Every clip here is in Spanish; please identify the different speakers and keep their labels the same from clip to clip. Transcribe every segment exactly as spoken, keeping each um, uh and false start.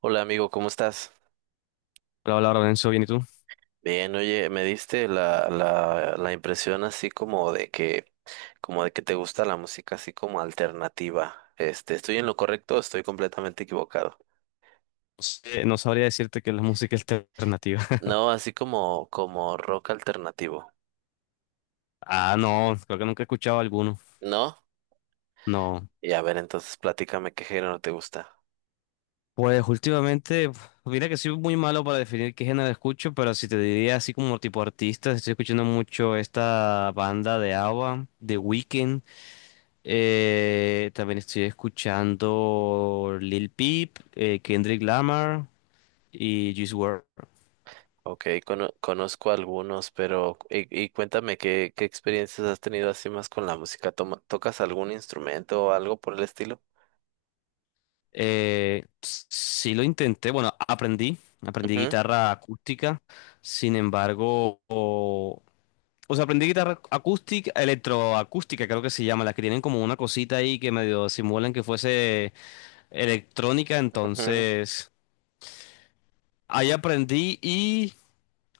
Speaker 1: Hola amigo, ¿cómo estás?
Speaker 2: Hola, hola, Lorenzo, bien, ¿y tú? No
Speaker 1: Bien, oye, me diste la, la, la impresión así como de que, como de que te gusta la música así como alternativa. Este, ¿estoy en lo correcto o estoy completamente equivocado?
Speaker 2: sé, no sabría decirte que la música alternativa.
Speaker 1: No, así como, como rock alternativo.
Speaker 2: Ah, no, creo que nunca he escuchado alguno.
Speaker 1: ¿No?
Speaker 2: No.
Speaker 1: Y a ver, entonces platícame qué género te gusta.
Speaker 2: Pues últimamente, mira que soy muy malo para definir qué género escucho, pero si te diría así como tipo artista, estoy escuchando mucho esta banda de ABBA, The Weeknd. Eh, también estoy escuchando Lil Peep, eh, Kendrick Lamar y Juice world.
Speaker 1: Ok, cono- conozco algunos, pero y, y cuéntame qué, qué experiencias has tenido así más con la música. Toma- ¿tocas algún instrumento o algo por el estilo?
Speaker 2: Eh, sí lo intenté, bueno, aprendí, aprendí
Speaker 1: Ujú,
Speaker 2: guitarra acústica, sin embargo, o, o sea, aprendí guitarra acústica, electroacústica creo que se llama, las que tienen como una cosita ahí que medio simulan que fuese electrónica,
Speaker 1: ujú.
Speaker 2: entonces ahí aprendí y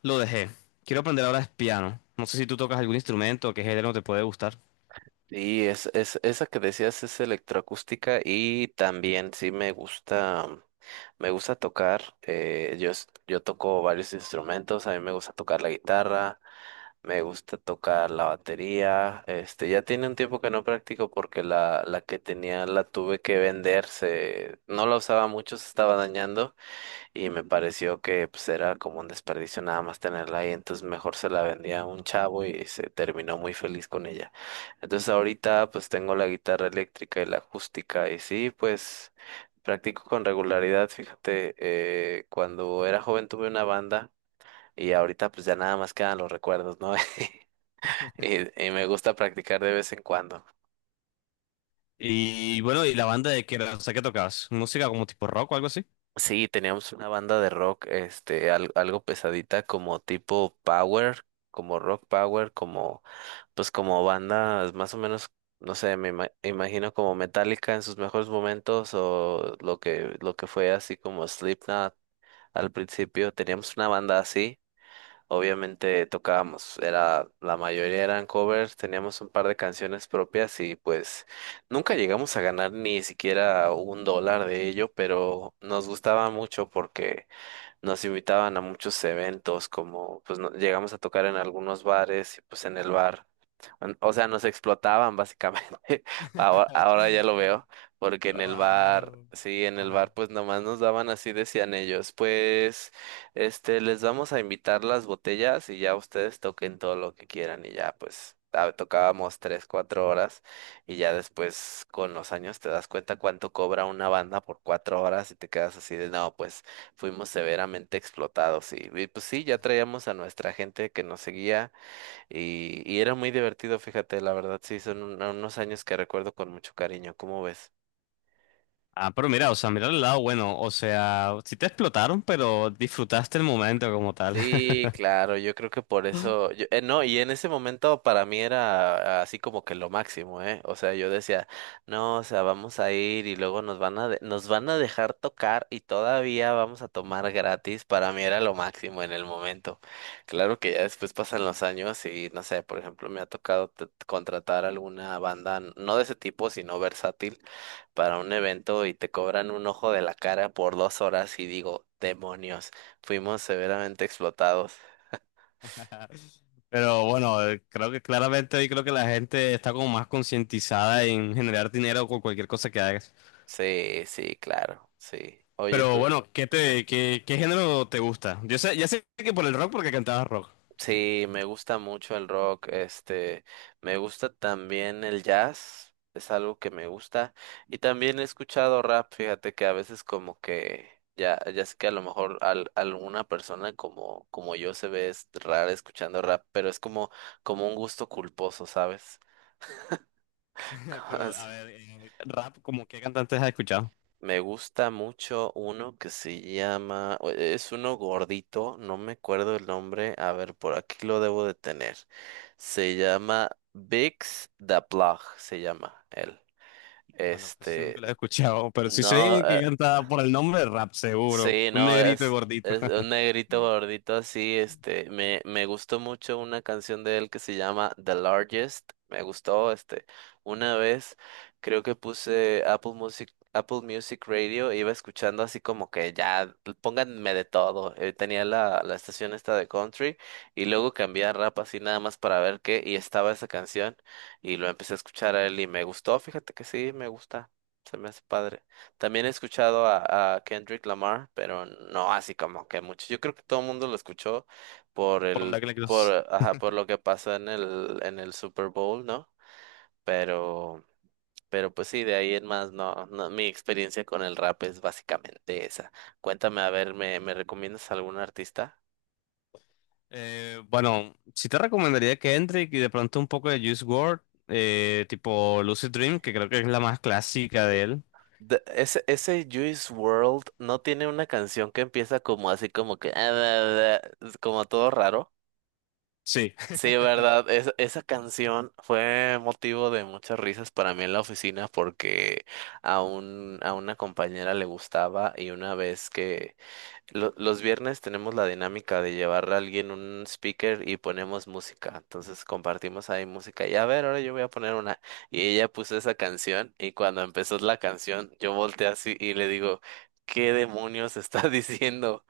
Speaker 2: lo dejé. Quiero aprender ahora es piano, no sé si tú tocas algún instrumento, qué género te puede gustar.
Speaker 1: Sí, es, es, esa que decías es electroacústica y también sí me gusta, mm, me gusta tocar. Eh, yo, es- yo toco varios instrumentos, a mí me gusta tocar la guitarra, me gusta tocar la batería. Este, ya tiene un tiempo que no practico porque la, la que tenía la tuve que vender, se, no la usaba mucho, se estaba dañando. Y me pareció que pues era como un desperdicio nada más tenerla ahí, entonces mejor se la vendía a un chavo y se terminó muy feliz con ella. Entonces ahorita pues tengo la guitarra eléctrica y la acústica y sí, pues practico con regularidad, fíjate, eh, cuando era joven tuve una banda y ahorita pues ya nada más quedan los recuerdos, ¿no? Y, y me gusta practicar de vez en cuando.
Speaker 2: Y bueno, ¿y la banda de qué era? O sea, ¿qué tocabas? ¿Música como tipo rock o algo así?
Speaker 1: Sí, teníamos una banda de rock, este, al- algo pesadita como tipo power, como rock power, como pues como bandas más o menos, no sé, me ima- imagino como Metallica en sus mejores momentos o lo que, lo que fue así como Slipknot al principio, teníamos una banda así, obviamente tocábamos, era, la mayoría eran covers, teníamos un par de canciones propias y pues nunca llegamos a ganar ni siquiera un dólar de ello, pero nos gustaba mucho porque nos invitaban a muchos eventos, como pues no- llegamos a tocar en algunos bares y pues en el bar. en- O sea, nos explotaban básicamente. Ahora, ahora ya lo veo, porque en el bar,
Speaker 2: Ahora,
Speaker 1: sí, en el
Speaker 2: ajá.
Speaker 1: bar pues nomás nos daban así, decían ellos, pues este, les vamos a invitar las botellas y ya ustedes toquen todo lo que quieran y ya pues ah, tocábamos tres, cuatro horas y ya después con los años te das cuenta cuánto cobra una banda por cuatro horas y te quedas así de no, pues fuimos severamente explotados y, y, pues sí, ya traíamos a nuestra gente que nos seguía y, y era muy divertido, fíjate, la verdad, sí, son un- unos años que recuerdo con mucho cariño, ¿cómo ves?
Speaker 2: Ah, pero mira, o sea, mira el lado bueno, o sea, sí te explotaron, pero disfrutaste el momento como tal.
Speaker 1: Sí, claro, yo creo que por eso, yo- eh, no, y en ese momento para mí era así como que lo máximo, ¿eh? O sea, yo decía, no, o sea, vamos a ir y luego nos van a, de- nos van a dejar tocar y todavía vamos a tomar gratis, para mí era lo máximo en el momento. Claro que ya después pasan los años y, no sé, por ejemplo, me ha tocado t- contratar alguna banda, n- no de ese tipo, sino versátil para un evento y te cobran un ojo de la cara por dos horas y digo, demonios, fuimos severamente explotados.
Speaker 2: Pero bueno, eh, creo que claramente hoy creo que la gente está como más concientizada en generar dinero con cualquier cosa que hagas.
Speaker 1: Sí, sí, claro, sí. Oye,
Speaker 2: Pero
Speaker 1: tú,
Speaker 2: bueno, ¿qué
Speaker 1: dime.
Speaker 2: te, qué, qué género te gusta? Yo sé, ya sé que por el rock porque cantabas rock.
Speaker 1: Sí, me gusta mucho el rock, este, me gusta también el jazz, es algo que me gusta. Y también he escuchado rap, fíjate que a veces como que ya, ya sé que a lo mejor al, alguna persona como, como yo se ve es rara escuchando rap, pero es como, como un gusto culposo, ¿sabes?
Speaker 2: Pero a ver, eh, rap, ¿como qué cantantes has escuchado?
Speaker 1: Me gusta mucho uno que se llama, o- e, es uno gordito, no me acuerdo el nombre, a ver, por aquí lo debo de tener. Se llama Bix the Plug, se llama él.
Speaker 2: Bueno, casi nunca
Speaker 1: Este,
Speaker 2: lo he escuchado, pero sí
Speaker 1: no,
Speaker 2: sé que
Speaker 1: eh,
Speaker 2: cantaba por el nombre de rap, seguro.
Speaker 1: Sí,
Speaker 2: Un
Speaker 1: no,
Speaker 2: negrito y
Speaker 1: es,
Speaker 2: gordito.
Speaker 1: es un negrito
Speaker 2: Mm.
Speaker 1: gordito así, este, me, me gustó mucho una canción de él que se llama The Largest, me gustó, este, una vez creo que puse Apple Music, Apple Music Radio, iba escuchando así como que ya, pónganme de todo, eh, tenía la, la estación esta de country y luego cambié a rap así nada más para ver qué y estaba esa canción y lo empecé a escuchar a él y me gustó, fíjate que sí, me gusta, se me hace padre. También he escuchado a, a Kendrick Lamar, pero no así como que mucho. Yo creo que todo el mundo lo escuchó por
Speaker 2: Por
Speaker 1: el,
Speaker 2: donde que le quieras.
Speaker 1: por, ajá, por lo que pasó en el, en el Super Bowl, ¿no? Pero, pero pues sí, de ahí en más, no, no, mi experiencia con el rap es básicamente esa. Cuéntame, a ver, ¿me, me recomiendas algún artista?
Speaker 2: Eh, bueno, sí te recomendaría que entre y de pronto un poco de Juice world, eh, tipo Lucid Dream, que creo que es la más clásica de él.
Speaker 1: De- ese, ese Juice World no tiene una canción que empieza como así como que, como todo raro.
Speaker 2: Sí.
Speaker 1: Sí, verdad, es- esa canción fue motivo de muchas risas para mí en la oficina porque a un, a una compañera le gustaba y una vez que lo- los viernes tenemos la dinámica de llevar a alguien un speaker y ponemos música, entonces compartimos ahí música y a ver, ahora yo voy a poner una y ella puso esa canción y cuando empezó la canción yo volteé así y le digo, ¿qué demonios está diciendo?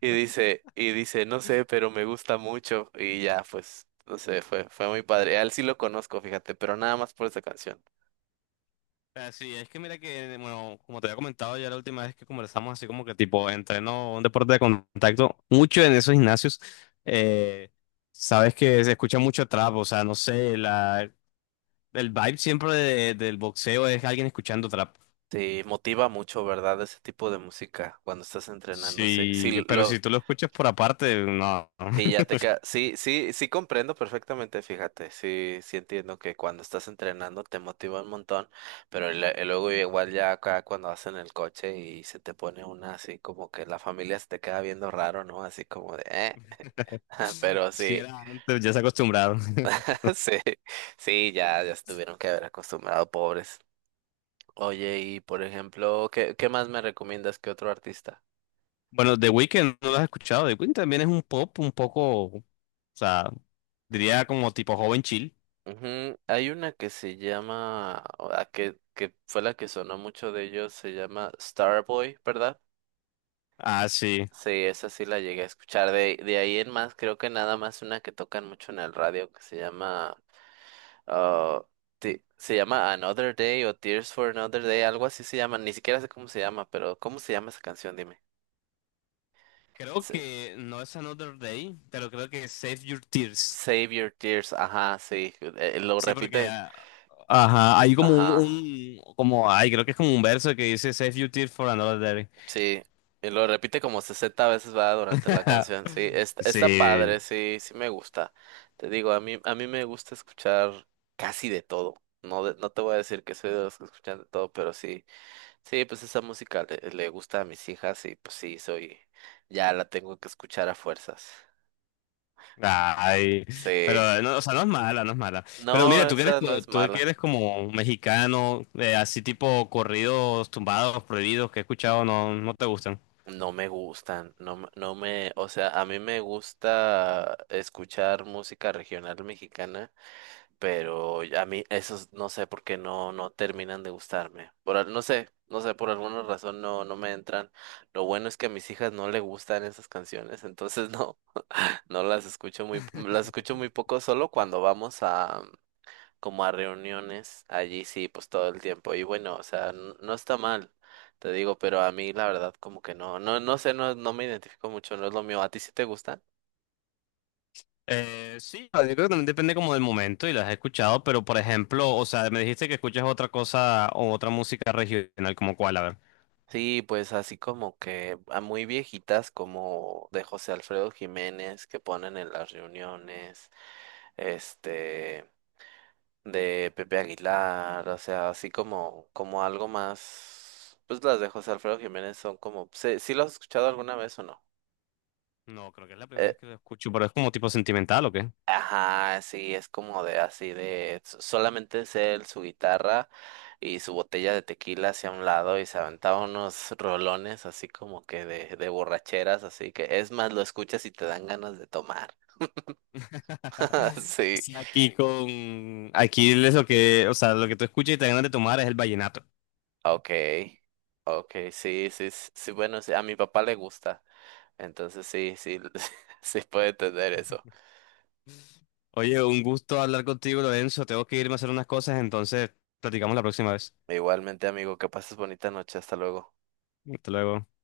Speaker 1: Y dice, y dice, no sé, pero me gusta mucho. Y ya, pues, no sé, fue, fue muy padre. A él sí lo conozco, fíjate, pero nada más por esa canción.
Speaker 2: Así es que mira que, bueno, como te había comentado ya la última vez que conversamos, así como que tipo entreno un deporte de contacto, mucho en esos gimnasios, eh, sabes que se escucha mucho trap, o sea, no sé, la, el vibe siempre de- del boxeo es alguien escuchando trap.
Speaker 1: Sí, motiva mucho, ¿verdad? Ese tipo de música cuando estás entrenando. Sí,
Speaker 2: Sí,
Speaker 1: sí,
Speaker 2: pero
Speaker 1: lo,
Speaker 2: si tú lo escuchas por aparte, no.
Speaker 1: sí, ya te ca- sí, sí, sí comprendo perfectamente, fíjate. Sí, sí entiendo que cuando estás entrenando te motiva un montón, pero le- luego igual ya acá cuando vas en el coche y se te pone una así como que la familia se te queda viendo raro, ¿no? Así como de, eh, pero
Speaker 2: Si
Speaker 1: sí.
Speaker 2: era antes, ya se acostumbraron.
Speaker 1: Sí, sí, ya, ya se tuvieron que haber acostumbrado, pobres. Oye, y por ejemplo, ¿qué, qué más me recomiendas que otro artista?
Speaker 2: Bueno, The Weeknd no lo has escuchado. The Weeknd también es un pop un poco, o sea, diría como tipo joven chill.
Speaker 1: Ujú, hay una que se llama, o la que, que fue la que sonó mucho de ellos, se llama Starboy, ¿verdad?
Speaker 2: Ah, sí.
Speaker 1: Sí, esa sí la llegué a escuchar. De, de ahí en más, creo que nada más una que tocan mucho en el radio que se llama, ah, ti- se llama Another Day o Tears for Another Day, algo así se llama. Ni siquiera sé cómo se llama, pero ¿cómo se llama esa canción? Dime.
Speaker 2: Creo que no es Another Day, pero creo que es Save Your Tears.
Speaker 1: Save Your Tears, ajá, sí, eh, lo
Speaker 2: Sí, porque
Speaker 1: repite,
Speaker 2: ah, ajá, hay como un,
Speaker 1: ajá,
Speaker 2: un- como ay, creo que es como un verso que dice Save Your Tears for Another Day.
Speaker 1: sí, y lo repite como sesenta veces va durante la canción, sí, está, está
Speaker 2: Sí.
Speaker 1: padre, sí, sí me gusta. Te digo, a mí, a mí me gusta escuchar casi de todo. No, de- no te voy a decir que soy de los que escuchan de todo, pero sí, sí, pues esa música le, le gusta a mis hijas y pues sí, soy, ya la tengo que escuchar a fuerzas.
Speaker 2: Ay,
Speaker 1: Sí,
Speaker 2: pero no, o sea, no es mala, no es mala. Pero mira,
Speaker 1: no,
Speaker 2: tú que eres,
Speaker 1: esa no
Speaker 2: co-
Speaker 1: es
Speaker 2: tú que
Speaker 1: mala.
Speaker 2: eres como mexicano, eh, así tipo corridos tumbados, prohibidos que he escuchado, no, no te gustan.
Speaker 1: No me gustan, no, me- no me, o sea, a mí me gusta escuchar música regional mexicana, pero a mí esos no sé por qué no, no terminan de gustarme. Por, al- no sé, no sé, por alguna razón no, no me entran. Lo bueno es que a mis hijas no le gustan esas canciones, entonces no, no las escucho muy, las escucho muy poco, solo cuando vamos como a reuniones allí sí, pues todo el tiempo. Y bueno, o sea, n- no está mal, te digo, pero a mí la verdad como que no, no, no sé, no, no me identifico mucho, no es lo mío. ¿A ti sí te gustan?
Speaker 2: Eh, sí, yo creo que también depende como del momento y las he escuchado, pero por ejemplo, o sea, me dijiste que escuchas otra cosa o otra música regional, como cuál, a ver.
Speaker 1: Sí, pues así como que a muy viejitas como de José Alfredo Jiménez que ponen en las reuniones, este, de Pepe Aguilar, o sea, así como, como algo más, pues las de José Alfredo Jiménez son como, ¿sí, sí lo has escuchado alguna vez o no?
Speaker 2: No, creo que es la primera vez que lo escucho, pero es como tipo sentimental, ¿o qué?
Speaker 1: Ajá, sí, es como de así de so- solamente es él, su guitarra y su botella de tequila hacia un lado y se aventaba unos rolones así como que de, de borracheras, así que es más, lo escuchas y te dan ganas de tomar. Sí,
Speaker 2: Sí, aquí con, aquí es lo que, o sea, lo que tú escuchas y te dan ganas de tomar es el vallenato.
Speaker 1: okay, okay, sí, sí, s- sí, bueno, sí, a mi papá le gusta, entonces sí, sí, sí puede tener eso.
Speaker 2: Oye, un gusto hablar contigo, Lorenzo, tengo que irme a hacer unas cosas, entonces platicamos la próxima vez.
Speaker 1: Igualmente, amigo, que pases bonita noche, hasta luego.
Speaker 2: Hasta luego.